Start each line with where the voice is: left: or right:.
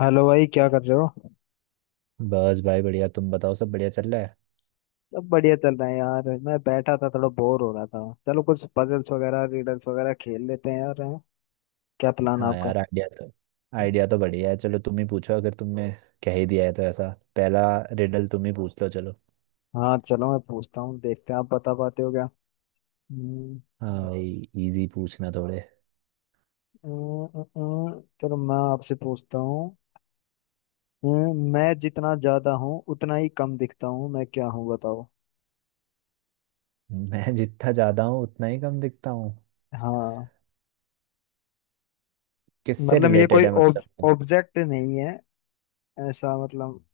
left: Hello भाई, क्या कर रहे हो?
right: बस भाई बढ़िया। तुम बताओ, सब बढ़िया चल रहा है?
left: सब बढ़िया चल रहा है यार। मैं बैठा था, थोड़ा बोर हो रहा था। चलो कुछ पजल्स वगैरह रीडल्स वगैरह खेल लेते हैं यार, हैं? क्या प्लान है
right: हाँ
left: आपका?
right: यार, आइडिया तो बढ़िया है। चलो तुम ही पूछो, अगर तुमने कह ही दिया है तो। ऐसा पहला रिडल तुम ही पूछ लो चलो।
left: हाँ चलो, मैं पूछता हूँ। देखते हैं आप बता पाते हो क्या। हम्म,
right: हाँ भाई, इजी पूछना थोड़े।
left: चलो मैं आपसे पूछता हूँ। अ, मैं जितना ज्यादा हूँ उतना ही कम दिखता हूँ। मैं क्या हूँ बताओ।
right: मैं जितना ज्यादा हूँ उतना ही कम दिखता हूँ।
left: हाँ
right: किससे
left: मतलब, ये
right: रिलेटेड
left: कोई
right: है मतलब?
left: ऑब्जेक्ट नहीं है, ऐसा मतलब।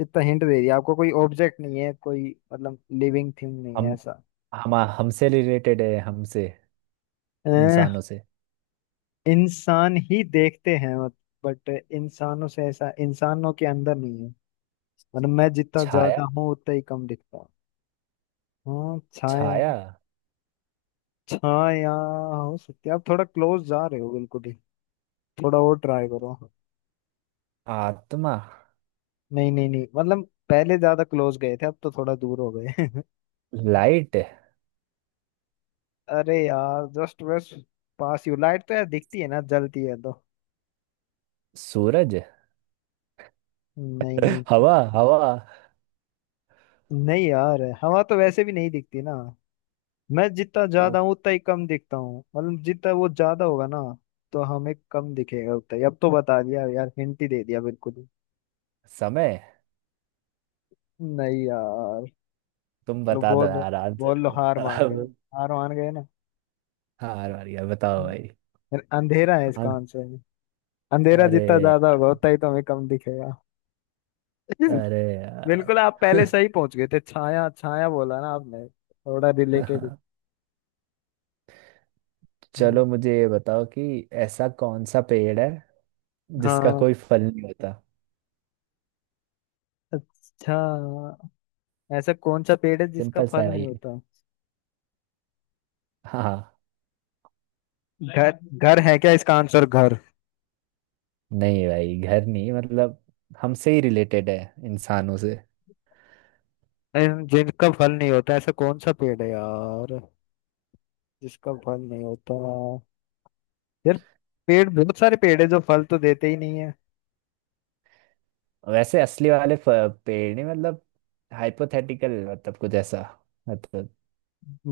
left: इतना हिंट दे दिया आपको, कोई ऑब्जेक्ट नहीं है, कोई मतलब लिविंग थिंग नहीं है,
right: हम
left: ऐसा।
right: हम हमसे रिलेटेड है, हमसे, इंसानों से।
left: इंसान ही देखते हैं, बट इंसानों से ऐसा, इंसानों के अंदर नहीं है मतलब। मैं जितना
right: छाया।
left: ज्यादा हूँ उतना ही कम दिखता हूँ। हाँ छाया।
right: छाया।
left: छाया हो सकती है, आप थोड़ा क्लोज जा रहे हो, बिल्कुल ही। थोड़ा और ट्राई करो।
right: आत्मा।
left: नहीं नहीं नहीं, मतलब पहले ज्यादा क्लोज गए थे, अब तो थोड़ा दूर हो गए।
right: लाइट।
left: अरे यार, जस्ट बस पास यू। लाइट तो यार दिखती है ना, जलती है तो।
right: सूरज।
left: नहीं नहीं
right: हवा हवा
left: नहीं, यार हवा तो वैसे भी नहीं दिखती ना। मैं जितना
right: तो।
left: ज्यादा हूँ उतना ही कम दिखता हूँ मतलब, जितना वो ज्यादा होगा ना, तो हमें कम दिखेगा उतना ही। अब तो बता दिया यार, हिंट ही दे दिया बिल्कुल ही।
right: समय।
left: नहीं यार।
right: तुम
left: चलो
right: बता दो
left: बोल लो।
right: यार
left: बोल लो, हार मान गए?
right: आंसर।
left: हार मान गए ना?
right: हार वाली है, बताओ भाई।
left: फिर अंधेरा है इसका
right: हाँ,
left: आंसर। अंधेरा जितना
right: अरे।
left: ज्यादा होगा उतना ही तो हमें कम दिखेगा।
right: अरे यार।
left: बिल्कुल, आप पहले सही पहुंच गए थे। छाया, छाया बोला ना आपने, थोड़ा रिलेटेड।
right: चलो मुझे ये बताओ कि ऐसा कौन सा पेड़ है जिसका
left: हाँ।
right: कोई फल नहीं होता।
left: अच्छा, ऐसा कौन सा पेड़ है जिसका
right: सिंपल सा
left: फल
right: है भाई
left: नहीं
right: ये।
left: होता?
right: हाँ।
left: घर? घर है क्या इसका आंसर, घर?
right: नहीं भाई, घर नहीं। मतलब हमसे ही रिलेटेड है, इंसानों से।
left: अरे, जिनका फल नहीं होता, ऐसा कौन सा पेड़ है यार जिसका फल नहीं होता? यार पेड़, बहुत सारे पेड़ है जो फल तो देते ही नहीं है।
right: वैसे पेड़ नहीं, मतलब हाइपोथेटिकल। मतलब कुछ ऐसा मतलब।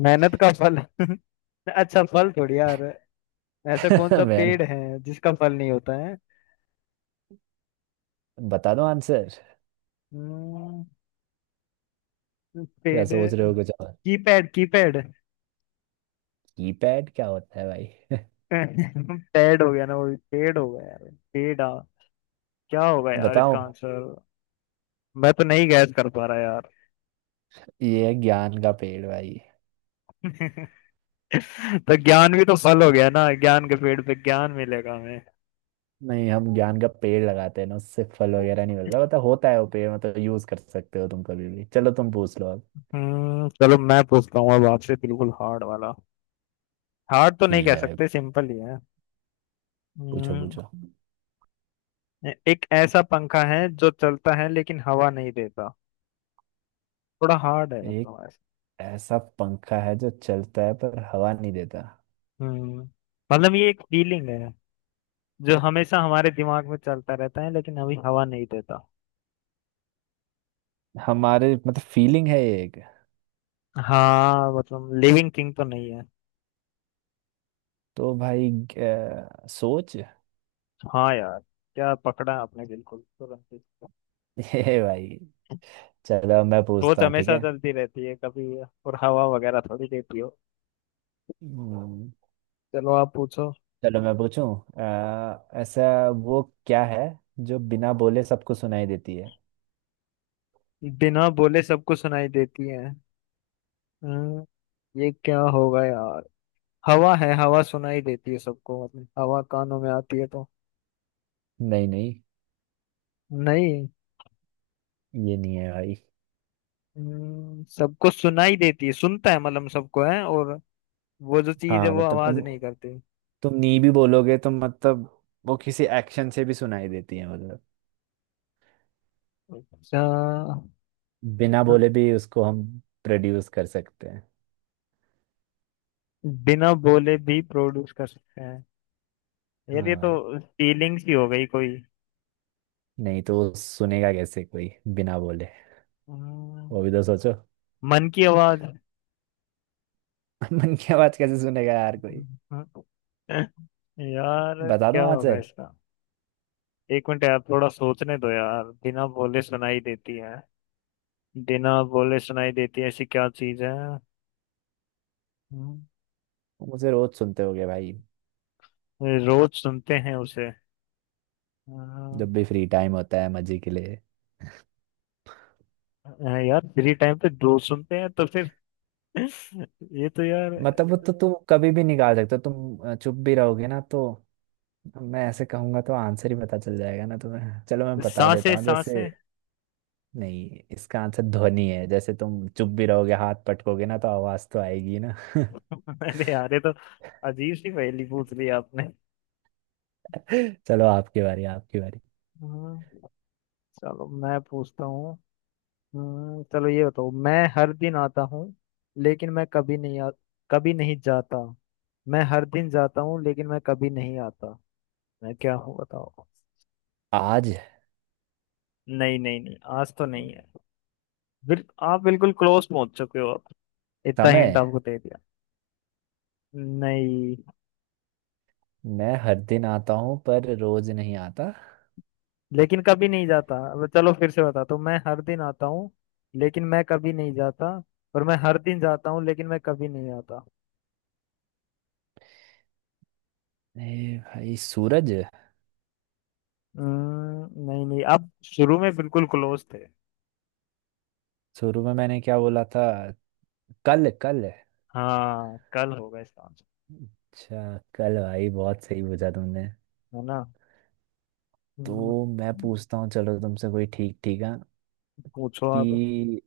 left: मेहनत का फल? अच्छा फल थोड़ी यार। ऐसा कौन सा
right: मैंने
left: पेड़ है जिसका फल नहीं होता है?
right: बता दो आंसर।
left: हम्म,
right: या सोच
left: पेड़।
right: रहे हो कुछ और?
left: Keypad, keypad.
right: कीपैड क्या होता है भाई?
left: पैड हो गया ना वो भी, पेड़ हो गया यार। पेड़ आ, क्या होगा यार
right: बताओ।
left: इसका आंसर। मैं तो नहीं गैस कर पा रहा यार।
right: ये है ज्ञान का पेड़ भाई।
left: तो ज्ञान भी तो फल हो गया ना, ज्ञान के पेड़ पे ज्ञान मिलेगा हमें।
right: नहीं, हम ज्ञान का पेड़ लगाते हैं ना, उससे फल वगैरह नहीं मिलता। मतलब होता है वो पेड़, मतलब यूज कर सकते हो तुम कभी भी। चलो तुम पूछ लो अब।
left: चलो, मैं पूछता हूँ अब आपसे बिल्कुल हार्ड वाला। हार्ड तो नहीं
right: ठीक
left: कह
right: है,
left: सकते, सिंपल ही है।
right: पूछो
left: हम्म
right: पूछो।
left: एक ऐसा पंखा है जो चलता है लेकिन हवा नहीं देता। थोड़ा हार्ड है
right: एक
left: मतलब, ऐसा।
right: ऐसा पंखा है जो चलता है पर हवा नहीं देता।
left: हम्म मतलब ये एक फीलिंग है, जो हमेशा हमारे दिमाग में चलता रहता है लेकिन अभी हवा नहीं देता।
right: हमारे मतलब फीलिंग है ये एक।
left: हाँ मतलब, लिविंग थिंग तो नहीं है।
right: तो भाई सोच।
left: हाँ यार, क्या पकड़ा आपने बिल्कुल तुरंत ही।
right: ये भाई। चलो मैं पूछता
left: सोच
right: हूँ, ठीक
left: हमेशा
right: है।
left: चलती रहती है कभी, और हवा वगैरह थोड़ी देती हो।
right: हम्म,
left: चलो आप पूछो।
right: चलो मैं पूछूं। ऐसा वो क्या है जो बिना बोले सबको सुनाई देती है?
left: बिना बोले सबको सुनाई देती है। हम्म, ये क्या होगा यार। हवा है, हवा सुनाई देती है सबको मतलब, हवा कानों में आती है तो।
right: नहीं नहीं,
left: नहीं।
right: ये नहीं है भाई।
left: सबको सुनाई देती है, सुनता है मतलब सबको है, और वो जो चीज है
right: हाँ
left: वो
right: मतलब
left: आवाज
right: तुम
left: नहीं करती।
right: तुम नी भी बोलोगे तो, मतलब वो किसी एक्शन से भी सुनाई देती है। मतलब
left: अच्छा।
right: बिना
left: हाँ।
right: बोले भी उसको हम प्रोड्यूस कर सकते हैं।
left: बिना बोले भी प्रोड्यूस कर सकते हैं? यार
right: हाँ
left: ये तो
right: भाई,
left: फीलिंग्स ही हो गई कोई।
right: नहीं तो वो सुनेगा कैसे कोई बिना बोले?
left: हम्म,
right: वो भी तो सोचो।
left: मन की आवाज।
right: मन की आवाज कैसे सुनेगा यार कोई?
left: यार
right: बता
left: क्या
right: दो
left: होगा
right: आंसर।
left: इसका। एक मिनट यार, थोड़ा सोचने दो यार। बिना बोले सुनाई देती है, बिना बोले सुनाई देती है ऐसी क्या चीज है। हम्म,
right: वो मुझे रोज सुनते होगे भाई।
left: रोज सुनते हैं उसे। हाँ।
right: जब भी फ्री टाइम होता है मजे के लिए।
left: हाँ, यार फ्री टाइम पे रोज सुनते हैं तो फिर? ये तो यार।
right: मतलब वो तो तुम कभी भी निकाल सकते हो। चुप भी रहोगे ना तो। मैं ऐसे कहूंगा तो आंसर ही पता चल जाएगा ना तुम्हें। चलो मैं बता देता
left: सांसें,
right: हूँ। जैसे,
left: सांसें।
right: नहीं, इसका आंसर ध्वनि है। जैसे तुम चुप भी रहोगे, हाथ पटकोगे ना तो आवाज तो आएगी ना।
left: अरे यार, ये तो अजीब सी पहेली पूछ ली आपने।
right: चलो आपकी बारी, आपकी बारी।
left: हाँ, चलो मैं पूछता हूँ। चलो ये बताओ, मैं हर दिन आता हूँ लेकिन मैं कभी नहीं कभी नहीं जाता। मैं हर दिन जाता हूँ लेकिन मैं कभी नहीं आता। मैं क्या हूँ बताओ।
right: आज।
left: नहीं नहीं नहीं, आज तो नहीं है। आप बिल्कुल क्लोज पहुंच चुके हो आप, इतना हिंट
right: समय।
left: आपको दे दिया। नहीं,
right: मैं हर दिन आता हूँ पर रोज नहीं आता।
left: लेकिन कभी नहीं जाता। अब चलो फिर से बताता हूँ, मैं हर दिन आता हूँ लेकिन मैं कभी नहीं जाता, और मैं हर दिन जाता हूँ लेकिन मैं कभी नहीं आता।
right: ए भाई, सूरज।
left: नहीं नहीं, आप शुरू में बिल्कुल क्लोज थे।
right: शुरू में मैंने क्या बोला था? कल कल
left: हाँ, कल होगा इसका आंसर,
right: अच्छा कल। भाई बहुत सही बुझा तुमने।
left: है ना। हम्म,
right: तो मैं पूछता हूँ चलो तुमसे कोई, ठीक ठीक है।
left: पूछो आप।
right: कि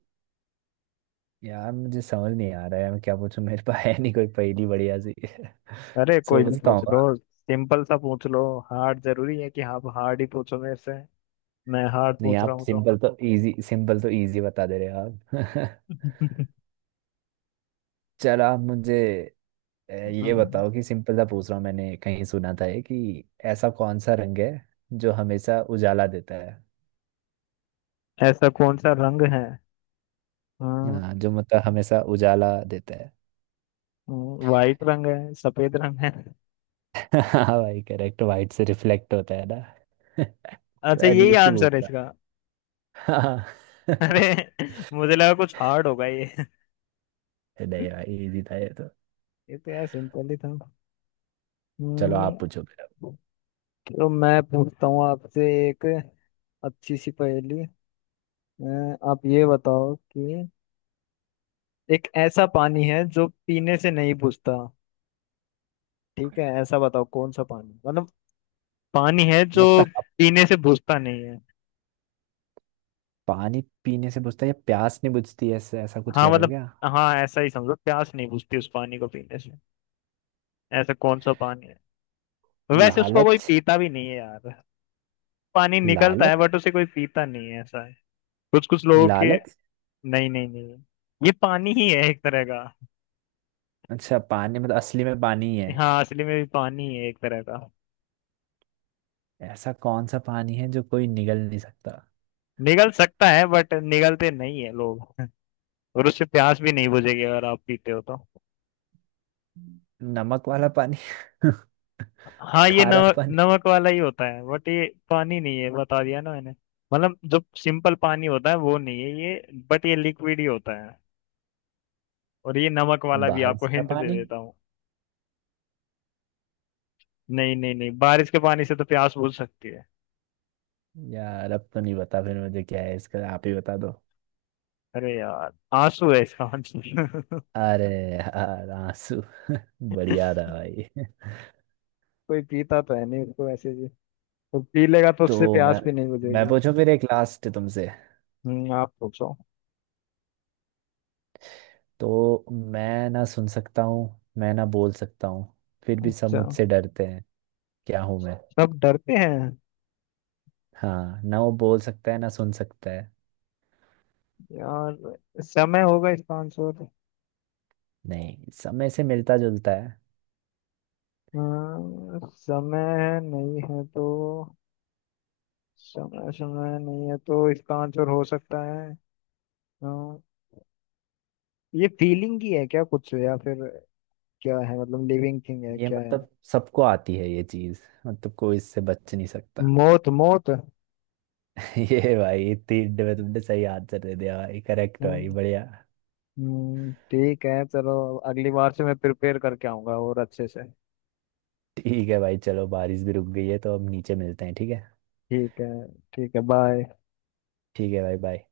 right: यार मुझे समझ नहीं आ रहा है मैं क्या पूछूं, मेरे पास है नहीं कोई पहेली बढ़िया सी।
left: अरे कोई भी
right: सोचता
left: पूछ
right: हूँ।
left: लो, सिंपल सा पूछ लो। हार्ड जरूरी है कि आप हार्ड ही पूछो मेरे से? मैं हार्ड
right: नहीं
left: पूछ रहा
right: आप
left: हूँ तो।
right: सिंपल तो इजी बता दे रहे हो आप। चलो आप मुझे ये बताओ कि, सिंपल सा पूछ रहा हूँ, मैंने कहीं सुना था ये कि ऐसा कौन सा रंग है जो हमेशा उजाला देता है?
left: ऐसा कौन सा रंग है? हाँ,
right: हाँ, जो मतलब हमेशा उजाला देता है।
left: वाइट रंग है, सफेद रंग है।
right: हाँ भाई करेक्ट, वाइट से रिफ्लेक्ट होता है ना।
left: अच्छा, यही
right: अजीब सी भूत
left: आंसर है
right: था।
left: इसका?
right: हाँ।
left: अरे, मुझे लगा कुछ हार्ड होगा ये।
right: नहीं भाई, इजी था ये तो।
left: ये तो यार सिंपल ही था।
right: चलो आप
left: हम्म,
right: पूछो फिर अब।
left: तो मैं पूछता हूँ आपसे एक अच्छी सी पहेली। अ, आप ये बताओ कि एक ऐसा पानी है जो पीने से नहीं बुझता। ठीक है, ऐसा बताओ कौन सा पानी मतलब, पानी है जो
right: मतलब आप
left: पीने से बुझता नहीं है।
right: पानी पीने से बुझता है या प्यास नहीं बुझती है, ऐसा ऐसा कुछ
left: हाँ
right: कह रहे हो
left: मतलब,
right: क्या?
left: हाँ ऐसा ही समझो, प्यास नहीं बुझती उस पानी को पीने से। ऐसा कौन सा पानी है? वैसे उसको कोई
right: लालच।
left: पीता भी नहीं है यार। पानी निकलता है
right: लालच।
left: बट उसे कोई पीता नहीं है, ऐसा है। कुछ कुछ लोगों के।
right: लालच।
left: नहीं नहीं नहीं, ये पानी ही है एक तरह का।
right: अच्छा पानी, मतलब असली में पानी ही है?
left: हाँ, असली में भी पानी ही है एक तरह का।
right: ऐसा कौन सा पानी है जो कोई निगल नहीं सकता?
left: निगल सकता है बट निगलते नहीं है लोग, और उससे प्यास भी नहीं बुझेगी अगर आप पीते हो तो।
right: नमक वाला पानी।
left: हाँ, ये
right: खारा
left: नमक,
right: पानी।
left: नमक वाला ही होता है बट ये पानी नहीं है, बता दिया ना मैंने। मतलब जो सिंपल पानी होता है वो नहीं है ये, बट ये लिक्विड ही होता है। और ये नमक वाला भी,
right: बारिश
left: आपको
right: का
left: हिंट दे
right: पानी।
left: देता हूँ। नहीं नहीं नहीं, बारिश के पानी से तो प्यास बुझ सकती है।
right: यार अब तो नहीं पता फिर मुझे, क्या है इसका आप ही बता दो।
left: अरे यार, आंसू है इसका, आंसू।
right: अरे यार आंसू। बढ़िया था भाई।
left: कोई पीता तो है नहीं उसको ऐसे भी, तो पी लेगा तो उससे
right: तो मैं
left: प्यास भी नहीं
right: मैं
left: बुझेगी।
right: पूछूं फिर एक लास्ट तुमसे।
left: आप पूछो।
right: तो मैं ना सुन सकता हूँ, मैं ना बोल सकता हूँ, फिर भी सब
left: अच्छा,
right: मुझसे डरते हैं। क्या हूं मैं?
left: सब डरते हैं?
right: हाँ, ना वो बोल सकता है ना सुन सकता है।
left: यार समय होगा इसका आंसर।
right: नहीं, समय से मिलता जुलता है।
left: हाँ, समय है, नहीं है तो समय, समय नहीं है तो इसका आंसर हो सकता है। हाँ, ये फीलिंग ही है क्या कुछ, या फिर क्या है मतलब, लिविंग थिंग है,
right: ये
left: क्या है?
right: मतलब सबको आती है ये चीज, मतलब कोई इससे बच नहीं सकता।
left: मौत, मौत।
right: ये भाई, इतनी हिंट में तुमने सही आंसर दे दिया भाई। करेक्ट भाई,
left: हम्म,
right: बढ़िया।
left: ठीक है चलो। अगली बार से मैं प्रिपेयर करके आऊंगा और अच्छे से।
right: ठीक है भाई, चलो बारिश भी रुक गई है तो अब नीचे मिलते हैं, ठीक है।
left: ठीक है। ठीक है, बाय।
right: ठीक है भाई, बाय।